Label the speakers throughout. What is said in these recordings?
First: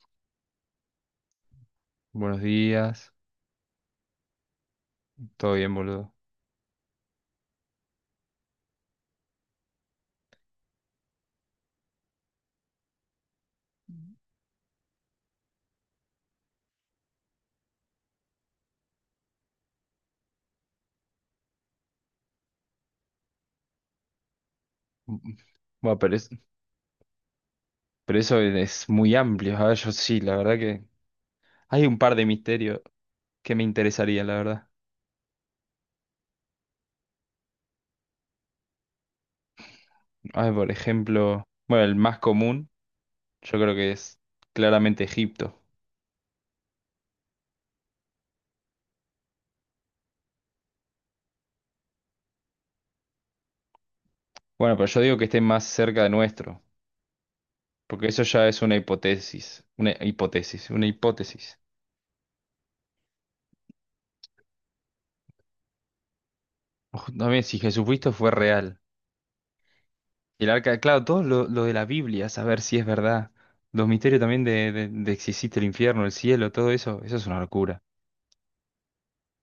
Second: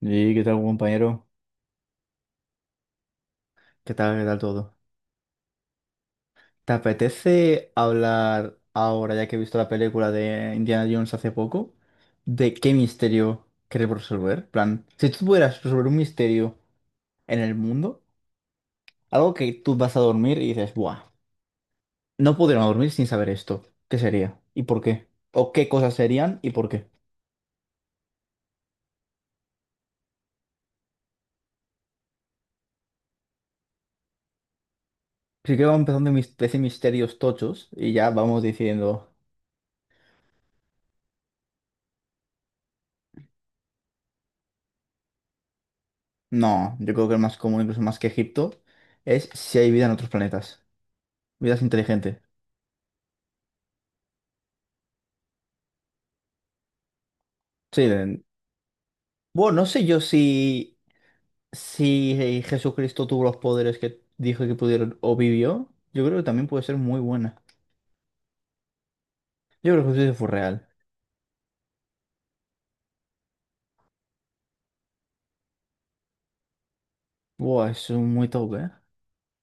Speaker 1: Sí, ¿qué tal, compañero?
Speaker 2: Buenos días,
Speaker 1: Qué tal todo?
Speaker 2: todo bien, boludo.
Speaker 1: ¿Te apetece hablar ahora, ya que he visto la película de Indiana Jones hace poco, de qué misterio queremos resolver? Plan, si tú pudieras resolver un misterio en el mundo, algo que tú vas a dormir y dices, ¡buah! No podríamos dormir sin saber esto. ¿Qué sería? ¿Y por qué?
Speaker 2: Mm, mm.
Speaker 1: ¿O qué cosas
Speaker 2: Bueno, pero,
Speaker 1: serían y por qué?
Speaker 2: pero eso es muy amplio. A ver, yo sí, la verdad que hay un par de misterios que me interesarían, la verdad.
Speaker 1: Así que vamos empezando mis 13 misterios tochos y ya vamos diciendo,
Speaker 2: A ver, por ejemplo, bueno, el más común, yo creo que es claramente Egipto.
Speaker 1: no, yo creo que el más común, incluso más que Egipto, es si hay vida en otros planetas. Vidas inteligentes.
Speaker 2: Bueno, pero yo digo que esté más cerca de nuestro,
Speaker 1: Sí,
Speaker 2: porque eso ya es una
Speaker 1: bueno,
Speaker 2: hipótesis,
Speaker 1: no sé
Speaker 2: una
Speaker 1: yo
Speaker 2: hipótesis,
Speaker 1: si,
Speaker 2: una hipótesis.
Speaker 1: si eh, Jesucristo tuvo los poderes que dijo que pudieron o vivió. Yo creo que también puede ser muy
Speaker 2: Ojo,
Speaker 1: buena.
Speaker 2: también si Jesucristo fue real.
Speaker 1: Yo creo que Jesucristo fue
Speaker 2: El
Speaker 1: real.
Speaker 2: arca, claro, todo lo de la Biblia, saber si es verdad. Los misterios también de si existe el infierno, el cielo, todo eso, eso es una
Speaker 1: Buah,
Speaker 2: locura.
Speaker 1: eso es muy top, ¿eh?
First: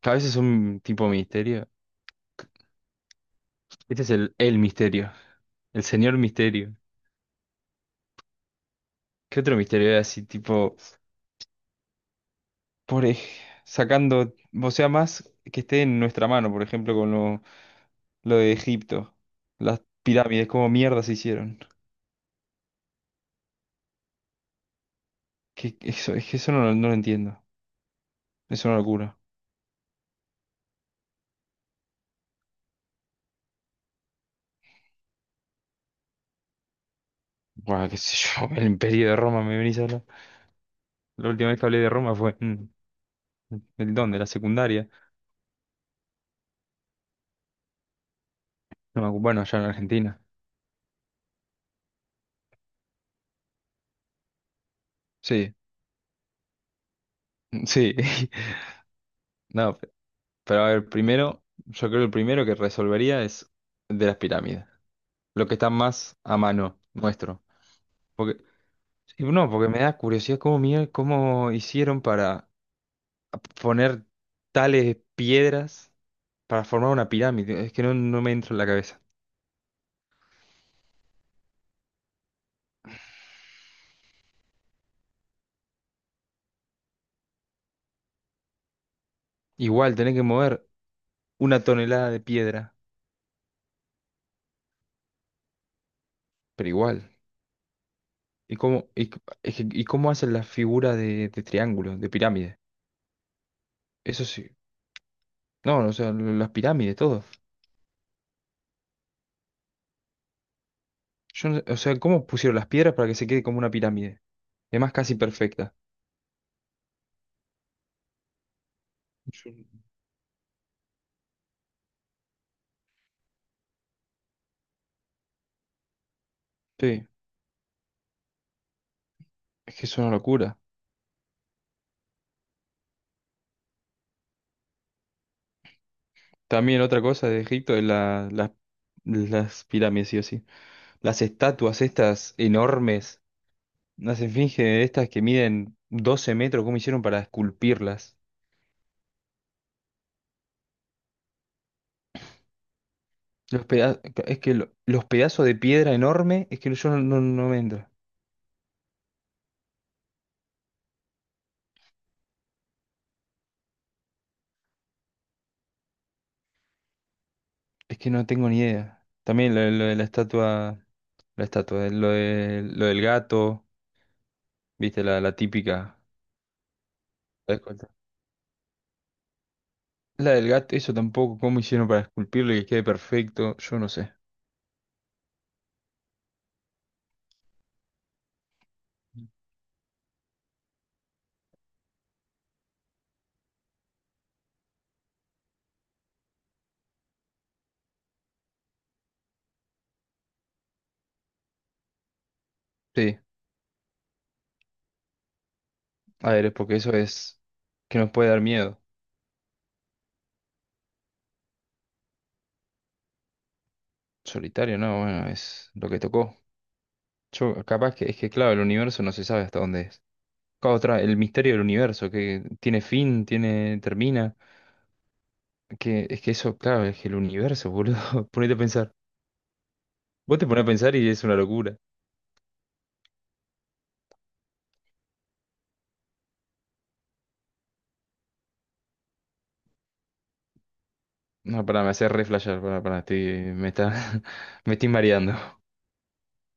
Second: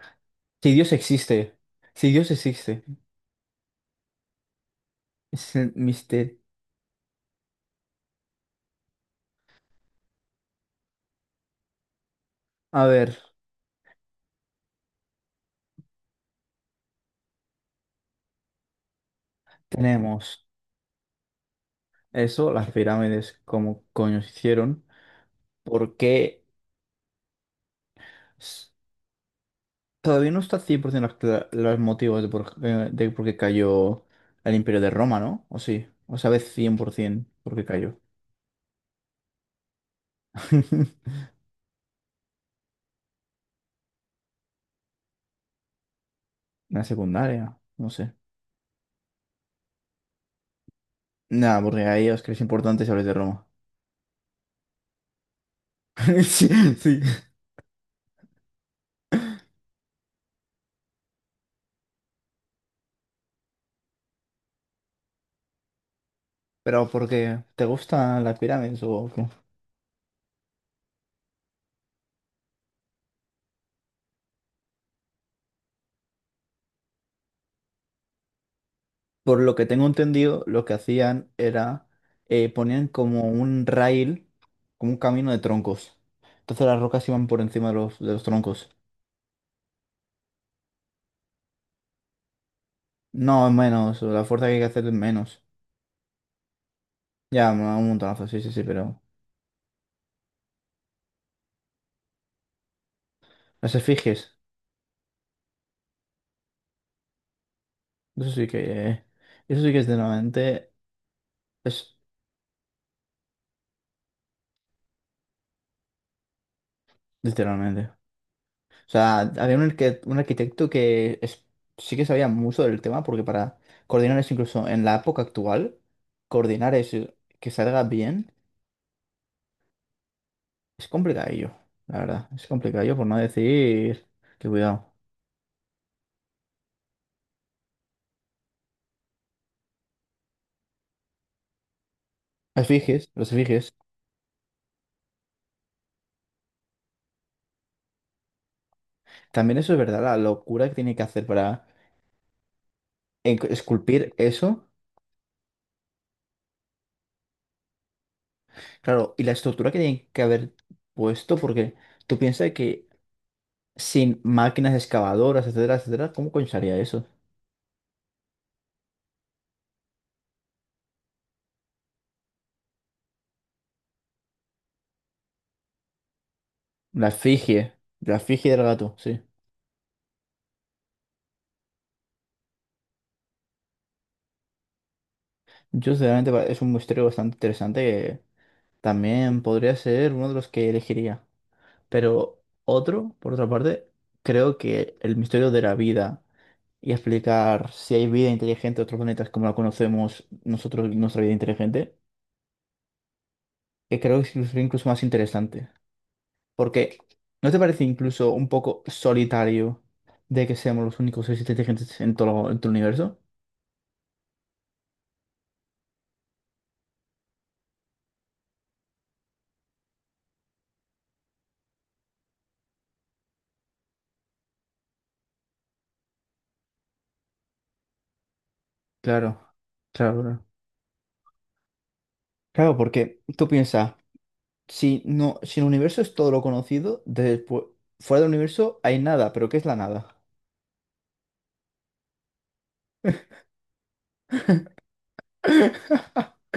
Speaker 2: Cada vez es
Speaker 1: Si
Speaker 2: un
Speaker 1: Dios
Speaker 2: tipo de
Speaker 1: existe.
Speaker 2: misterio.
Speaker 1: Si Dios existe.
Speaker 2: Este es el misterio,
Speaker 1: Es el
Speaker 2: el señor
Speaker 1: misterio.
Speaker 2: misterio. ¿Qué otro misterio era así, tipo,
Speaker 1: A
Speaker 2: por
Speaker 1: ver,
Speaker 2: ej- sacando, o sea, más que esté en nuestra mano, por ejemplo, con lo de Egipto, las
Speaker 1: tenemos
Speaker 2: pirámides, ¿cómo mierda se hicieron?
Speaker 1: eso, las pirámides, cómo coño se hicieron.
Speaker 2: Que
Speaker 1: ¿Por
Speaker 2: eso, es que
Speaker 1: qué?
Speaker 2: eso no, lo no lo entiendo. Es una locura.
Speaker 1: Todavía no está 100% los motivos de por qué cayó el Imperio de Roma, ¿no? ¿O sí? ¿O sabes 100% por ciento por qué
Speaker 2: Bueno, qué
Speaker 1: cayó?
Speaker 2: sé yo, el imperio de Roma, me venís a hablar. La última vez que hablé de Roma fue en el dónde, la secundaria.
Speaker 1: La secundaria, no sé.
Speaker 2: No me acu- bueno, allá en Argentina.
Speaker 1: Nada, porque ahí os creéis importantes y habláis de Roma.
Speaker 2: Sí,
Speaker 1: Sí, sí.
Speaker 2: sí. No, pero a ver, primero, yo creo que el primero que resolvería es de las pirámides. Lo que está más a mano
Speaker 1: ¿Pero porque
Speaker 2: nuestro.
Speaker 1: te gustan las
Speaker 2: Porque,
Speaker 1: pirámides o
Speaker 2: sí,
Speaker 1: qué?
Speaker 2: no, porque me da curiosidad cómo, cómo hicieron para poner tales piedras para formar una pirámide. Es que no me entra en la cabeza.
Speaker 1: Por lo que tengo entendido, lo que hacían era ponían como un rail, como un camino de troncos. Entonces las rocas iban por encima de los troncos.
Speaker 2: Igual, tenés que mover una tonelada de piedra,
Speaker 1: No, es menos, la fuerza que hay que hacer es menos.
Speaker 2: pero igual.
Speaker 1: Ya, me da un montonazo, sí, sí,
Speaker 2: ¿Y
Speaker 1: sí,
Speaker 2: cómo,
Speaker 1: pero
Speaker 2: y, c- es que- y cómo hacen las figuras de triángulo, de pirámide?
Speaker 1: las
Speaker 2: Eso
Speaker 1: efigies,
Speaker 2: sí. No, o sea, las pirámides, todo.
Speaker 1: eso sí que, eh, eso sí que es literalmente,
Speaker 2: Yo, no- O
Speaker 1: es
Speaker 2: sea, ¿cómo pusieron las piedras para que se quede como una pirámide? Y además, casi perfecta.
Speaker 1: literalmente. O sea,
Speaker 2: Yo-
Speaker 1: había un arquitecto sí que sabía mucho del tema, porque para coordinar eso, incluso en la época actual, coordinar
Speaker 2: Sí,
Speaker 1: eso que salga bien,
Speaker 2: es que es una locura.
Speaker 1: es complicadillo, la verdad, es complicadillo por no decir que cuidado.
Speaker 2: También otra cosa de Egipto es las pirámides, sí o sí. Las estatuas estas
Speaker 1: Las efigies,
Speaker 2: enormes,
Speaker 1: los efigies,
Speaker 2: las esfinges estas que miden 12 metros, ¿cómo hicieron para esculpirlas?
Speaker 1: también eso es verdad, la locura que tiene que hacer para esculpir eso.
Speaker 2: Los pedazos de piedra enorme, es que yo no me entra.
Speaker 1: Claro, y la estructura que tienen que haber puesto, porque tú piensas que sin máquinas excavadoras, etcétera, etcétera, ¿cómo coño se haría eso?
Speaker 2: Es que no tengo ni idea. También de lo de la estatua, lo del gato, viste, la típica.
Speaker 1: La
Speaker 2: La
Speaker 1: efigie,
Speaker 2: esculta-
Speaker 1: la efigie del gato, sí.
Speaker 2: la del gato, eso tampoco, cómo hicieron para esculpirlo y que quede perfecto, yo no sé.
Speaker 1: Yo sinceramente es un misterio bastante interesante que también podría ser uno de los que elegiría. Pero otro, por otra parte, creo que el misterio de la vida y explicar si hay vida inteligente en otros planetas como la conocemos nosotros, nuestra vida inteligente,
Speaker 2: Sí,
Speaker 1: que creo que es incluso más interesante.
Speaker 2: a ver, es porque eso
Speaker 1: Porque,
Speaker 2: es
Speaker 1: ¿no te parece
Speaker 2: que nos puede
Speaker 1: incluso
Speaker 2: dar
Speaker 1: un
Speaker 2: miedo.
Speaker 1: poco solitario de que seamos los únicos seres inteligentes en todo el universo?
Speaker 2: Solitario, no, bueno, es lo que tocó. Yo, capaz que es que, claro, el universo no se sabe hasta dónde es. Claro, otra, el misterio del universo, que tiene fin, termina. Es que eso, claro, es que el universo, boludo, ponete a pensar.
Speaker 1: Claro, claro,
Speaker 2: Vos
Speaker 1: claro.
Speaker 2: te pones a pensar y es una locura.
Speaker 1: Claro, porque tú piensas, si no, si el universo es todo lo conocido, después, fuera del universo hay nada, pero ¿qué es la nada?
Speaker 2: No, pará, me hace reflashar, pará, pará, me está, me estoy mareando.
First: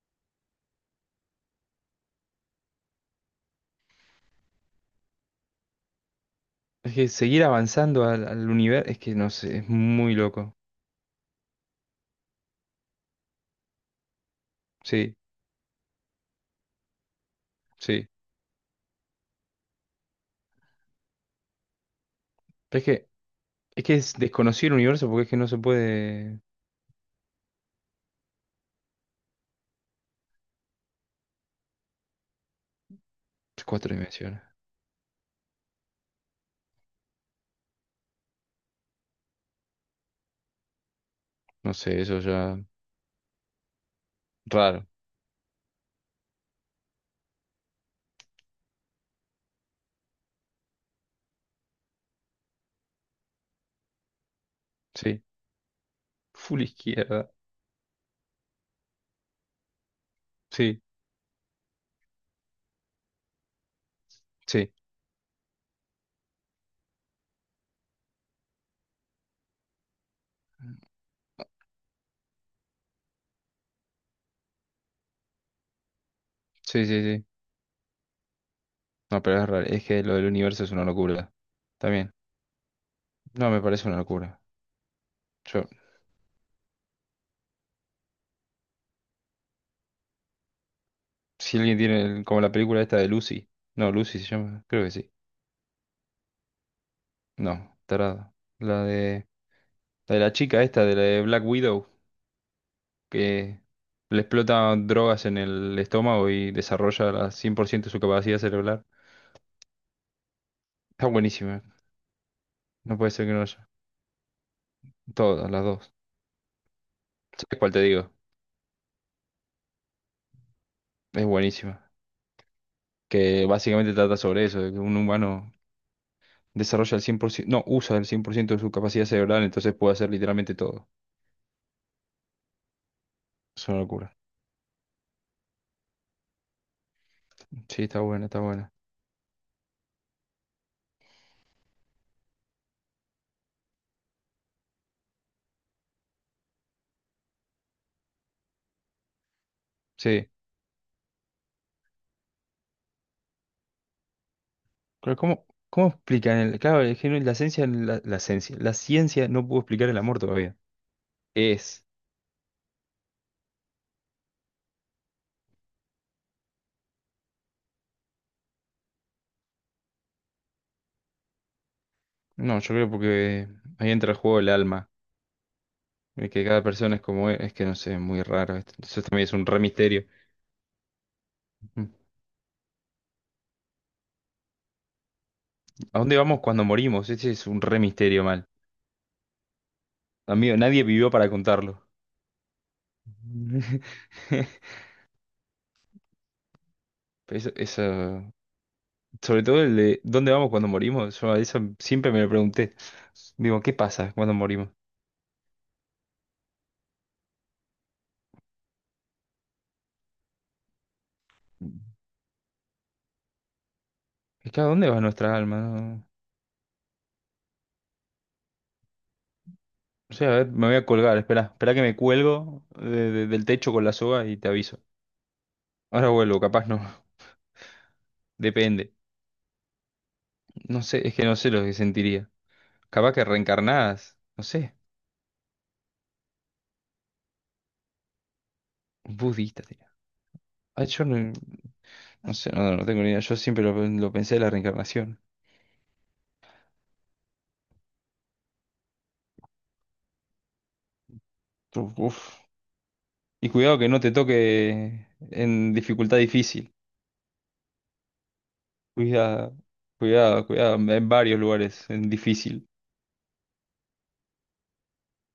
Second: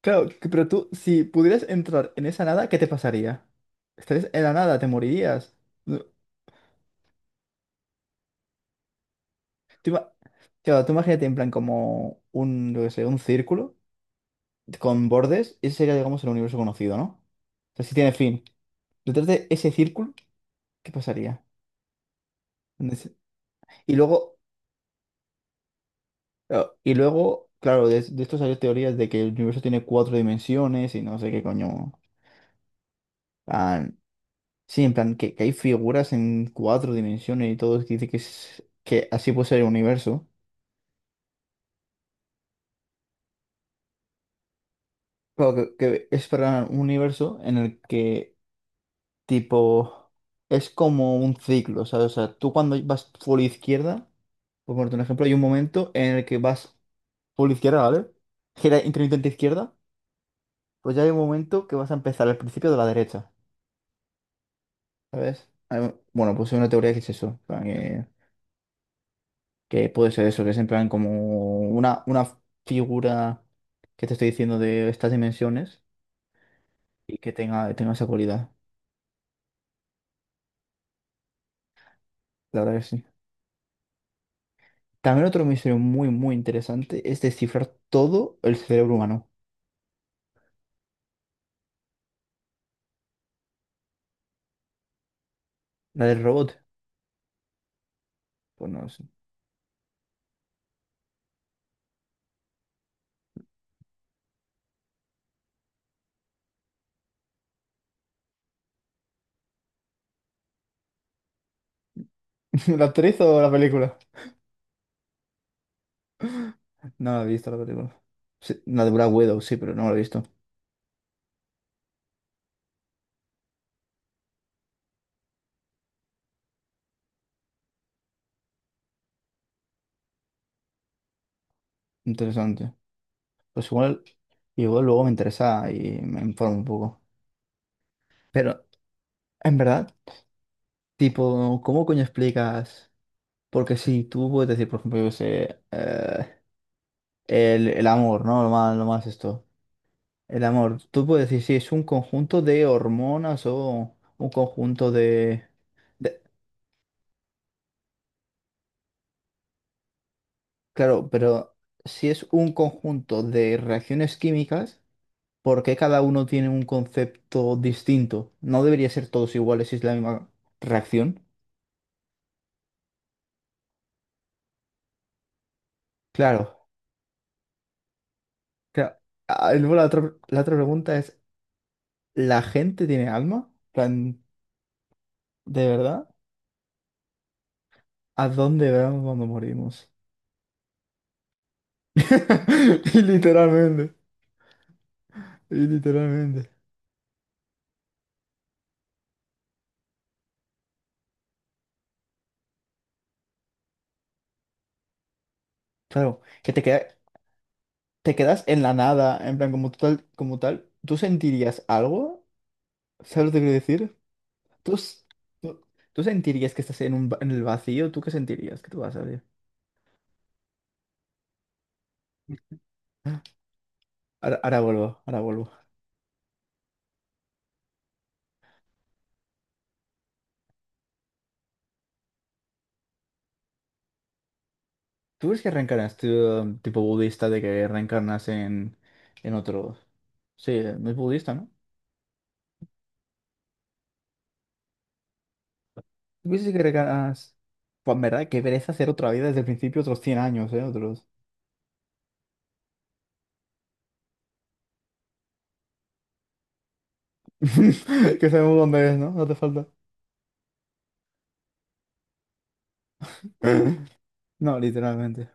Speaker 1: Claro, que- pero tú, si pudieras entrar en esa nada, ¿qué te pasaría? Estarías en la nada, te morirías. No,
Speaker 2: Es que seguir avanzando al universo, es que no sé, es
Speaker 1: Tú, ima-
Speaker 2: muy loco.
Speaker 1: claro, tú imagínate en plan como un, yo qué sé, un círculo, con
Speaker 2: Sí,
Speaker 1: bordes, ese sería, digamos, el universo conocido, ¿no? O sea, si
Speaker 2: sí.
Speaker 1: tiene fin. Detrás de ese círculo, ¿qué pasaría?
Speaker 2: Pero es
Speaker 1: ¿Dónde
Speaker 2: que,
Speaker 1: se-
Speaker 2: es que
Speaker 1: Y
Speaker 2: es
Speaker 1: luego,
Speaker 2: desconocido el universo porque es que no se puede.
Speaker 1: y luego, claro, de esto salió teorías de que el universo tiene cuatro dimensiones y no sé qué coño.
Speaker 2: Es cuatro
Speaker 1: Plan-
Speaker 2: dimensiones.
Speaker 1: sí, en plan, que hay figuras en cuatro dimensiones y todo, que dice que, es, que así puede ser el universo.
Speaker 2: No sé, eso ya. Raro.
Speaker 1: Claro, que es para un universo en el que, tipo, es como un ciclo, ¿sabes? O sea, tú cuando vas por la izquierda. Por ponerte un
Speaker 2: Sí.
Speaker 1: ejemplo, hay un momento en el que
Speaker 2: Full
Speaker 1: vas
Speaker 2: izquierda.
Speaker 1: por la izquierda, ¿vale? Gira intermitente izquierda,
Speaker 2: Sí,
Speaker 1: pues ya hay un momento que vas a empezar al principio de la derecha,
Speaker 2: sí.
Speaker 1: ¿sabes? Bueno, pues hay una teoría que es eso, en plan, que puede ser eso, que es en plan como una figura que te estoy diciendo de estas dimensiones
Speaker 2: Sí, sí,
Speaker 1: y
Speaker 2: sí.
Speaker 1: que tenga esa cualidad,
Speaker 2: No, pero es raro. Es que lo del universo es una locura. También.
Speaker 1: la verdad que sí.
Speaker 2: No, me parece una locura.
Speaker 1: También otro
Speaker 2: Yo.
Speaker 1: misterio muy, muy interesante es descifrar todo el cerebro humano.
Speaker 2: Si alguien tiene, como la película esta de Lucy. No, Lucy se llama, creo que sí.
Speaker 1: ¿La del robot?
Speaker 2: No, tarada.
Speaker 1: Pues
Speaker 2: La
Speaker 1: no sé.
Speaker 2: de, la de la chica esta, de la de Black Widow, que le explota drogas en el estómago y desarrolla al 100% su capacidad cerebral. Está buenísima.
Speaker 1: ¿La
Speaker 2: No puede
Speaker 1: actriz
Speaker 2: ser que
Speaker 1: o
Speaker 2: no
Speaker 1: la
Speaker 2: haya.
Speaker 1: película?
Speaker 2: Todas, las dos.
Speaker 1: No la he visto la
Speaker 2: ¿Sabes cuál te
Speaker 1: película.
Speaker 2: digo?
Speaker 1: Sí, la de Black Widow, sí, pero no la he visto.
Speaker 2: Es buenísima. Que básicamente trata sobre eso, de que un humano desarrolla el 100% no, usa el 100% de su capacidad cerebral, entonces puede hacer literalmente todo.
Speaker 1: Interesante. Pues
Speaker 2: Es una
Speaker 1: igual,
Speaker 2: locura.
Speaker 1: igual luego me interesa y me informo un poco.
Speaker 2: Sí, está buena, está
Speaker 1: Pero,
Speaker 2: buena.
Speaker 1: en verdad, tipo, ¿cómo coño explicas? Porque si tú puedes decir, por ejemplo, yo qué sé, el amor, ¿no? Lo más esto.
Speaker 2: Sí.
Speaker 1: El amor. Tú puedes decir, sí, es un conjunto de hormonas o un conjunto
Speaker 2: Pero
Speaker 1: de...
Speaker 2: ¿cómo
Speaker 1: de...
Speaker 2: explican el, claro, es que la esencia, la esencia, la ciencia no pudo explicar el amor todavía.
Speaker 1: Claro, pero
Speaker 2: Es.
Speaker 1: si es un conjunto de reacciones químicas. ¿Por qué cada uno tiene un concepto distinto? ¿No debería ser todos iguales si es la misma reacción?
Speaker 2: No, yo creo porque ahí entra el juego del alma. De Que cada
Speaker 1: Claro.
Speaker 2: persona es como es que no sé, es muy raro.
Speaker 1: Claro.
Speaker 2: Eso también es un
Speaker 1: Ah, y
Speaker 2: re
Speaker 1: luego la
Speaker 2: misterio.
Speaker 1: otra, la otra pregunta es,
Speaker 2: Ujú.
Speaker 1: ¿la gente tiene alma? En plan, ¿De
Speaker 2: ¿A
Speaker 1: verdad?
Speaker 2: dónde vamos cuando morimos? Ese es un re
Speaker 1: ¿A
Speaker 2: misterio mal.
Speaker 1: dónde vamos cuando morimos?
Speaker 2: Amigo, nadie vivió para contarlo.
Speaker 1: Y literalmente, y literalmente.
Speaker 2: Pero eso, sobre todo el de ¿dónde vamos cuando morimos? Yo a eso siempre me lo pregunté. Digo, ¿qué pasa cuando morimos?
Speaker 1: Claro, que te quedas en la nada, en plan, como tal, ¿tú sentirías algo? ¿Sabes lo que quiero decir?
Speaker 2: Es que ¿a
Speaker 1: ¿Tú,
Speaker 2: dónde va
Speaker 1: s-
Speaker 2: nuestra
Speaker 1: tú- ¿Tú
Speaker 2: alma?
Speaker 1: sentirías que estás en el vacío? ¿Tú qué sentirías? ¿Qué tú vas a ver?
Speaker 2: O sea, a ver, me voy a colgar. Espera, espera que me cuelgo del techo con la soga y
Speaker 1: Ahora,
Speaker 2: te
Speaker 1: ahora
Speaker 2: aviso.
Speaker 1: vuelvo, ahora vuelvo.
Speaker 2: Ahora vuelvo, capaz no. Depende. No sé, es que no sé lo que sentiría. Capaz que reencarnadas. No sé.
Speaker 1: ¿Tú ves que reencarnas, tú, tipo budista, de que reencarnas en
Speaker 2: Budista,
Speaker 1: otro?
Speaker 2: tío.
Speaker 1: Sí,
Speaker 2: Ay,
Speaker 1: no es
Speaker 2: yo no,
Speaker 1: budista, ¿no?
Speaker 2: no sé, no tengo ni idea. Yo siempre lo pensé de la reencarnación.
Speaker 1: ¿Tú crees que reencarnas? Pues en verdad, qué pereza hacer otra vida desde el principio, otros 100 años, ¿eh? Otros.
Speaker 2: Uf. Uf. Y cuidado que no te toque en dificultad difícil.
Speaker 1: Que sabemos dónde es, ¿no? No te
Speaker 2: Cuidado,
Speaker 1: falta.
Speaker 2: cuidado, cuidado. En varios lugares, en difícil.
Speaker 1: No, literalmente.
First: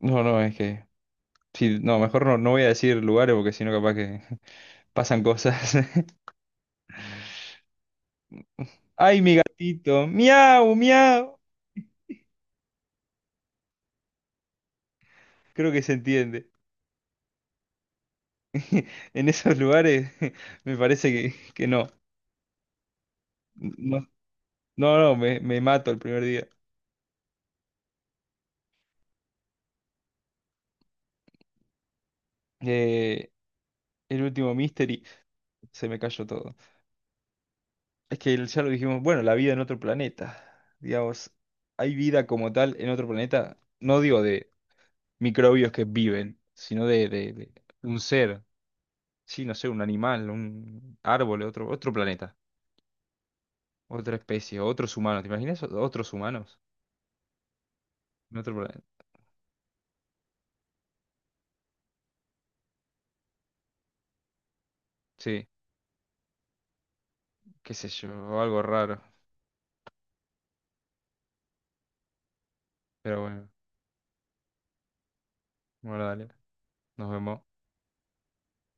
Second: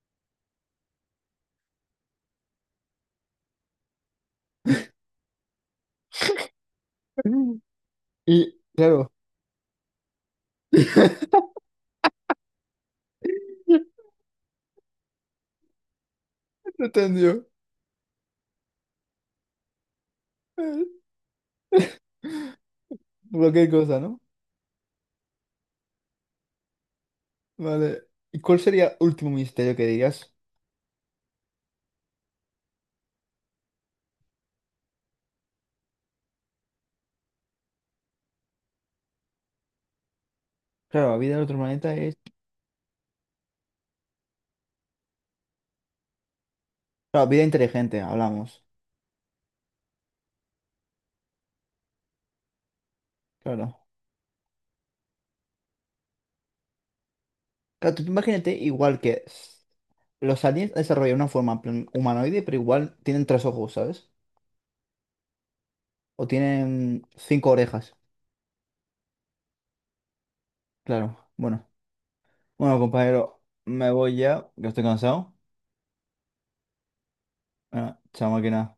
Speaker 2: No, no, es que. Sí, no, mejor no, no voy a decir lugares porque si no, capaz que. Pasan cosas.
Speaker 1: Y, claro.
Speaker 2: ¡Ay, mi gatito! ¡Miau, miau! Creo que se entiende.
Speaker 1: No entendió.
Speaker 2: En esos lugares me parece que no.
Speaker 1: Cualquier cosa,
Speaker 2: No,
Speaker 1: ¿no?
Speaker 2: no, no, me mato el primer día.
Speaker 1: Vale. ¿Y cuál sería último misterio que dirías?
Speaker 2: Eh, el último Mystery, se me cayó todo. Es que ya lo dijimos, bueno, la vida en otro planeta.
Speaker 1: Claro, la
Speaker 2: Digamos,
Speaker 1: vida en otro planeta
Speaker 2: hay
Speaker 1: es...
Speaker 2: vida como tal en otro planeta. No digo de microbios que viven, sino de,
Speaker 1: Claro,
Speaker 2: de-
Speaker 1: vida
Speaker 2: de
Speaker 1: inteligente,
Speaker 2: un ser.
Speaker 1: hablamos.
Speaker 2: Sí, no sé, un animal, un árbol, otro planeta.
Speaker 1: Claro.
Speaker 2: Otra especie, otros humanos, ¿te imaginas? Otros humanos.
Speaker 1: Claro, tú
Speaker 2: En
Speaker 1: imagínate
Speaker 2: otro planeta.
Speaker 1: igual que los aliens desarrollan una forma en plan humanoide, pero igual tienen tres ojos, ¿sabes?
Speaker 2: Sí,
Speaker 1: O tienen cinco
Speaker 2: qué sé
Speaker 1: orejas,
Speaker 2: yo, algo raro.
Speaker 1: claro. Bueno, bueno,
Speaker 2: Pero
Speaker 1: compañero,
Speaker 2: bueno,
Speaker 1: me voy ya, que estoy cansado.
Speaker 2: bueno, dale, nos vemos.
Speaker 1: Bueno, chao máquina.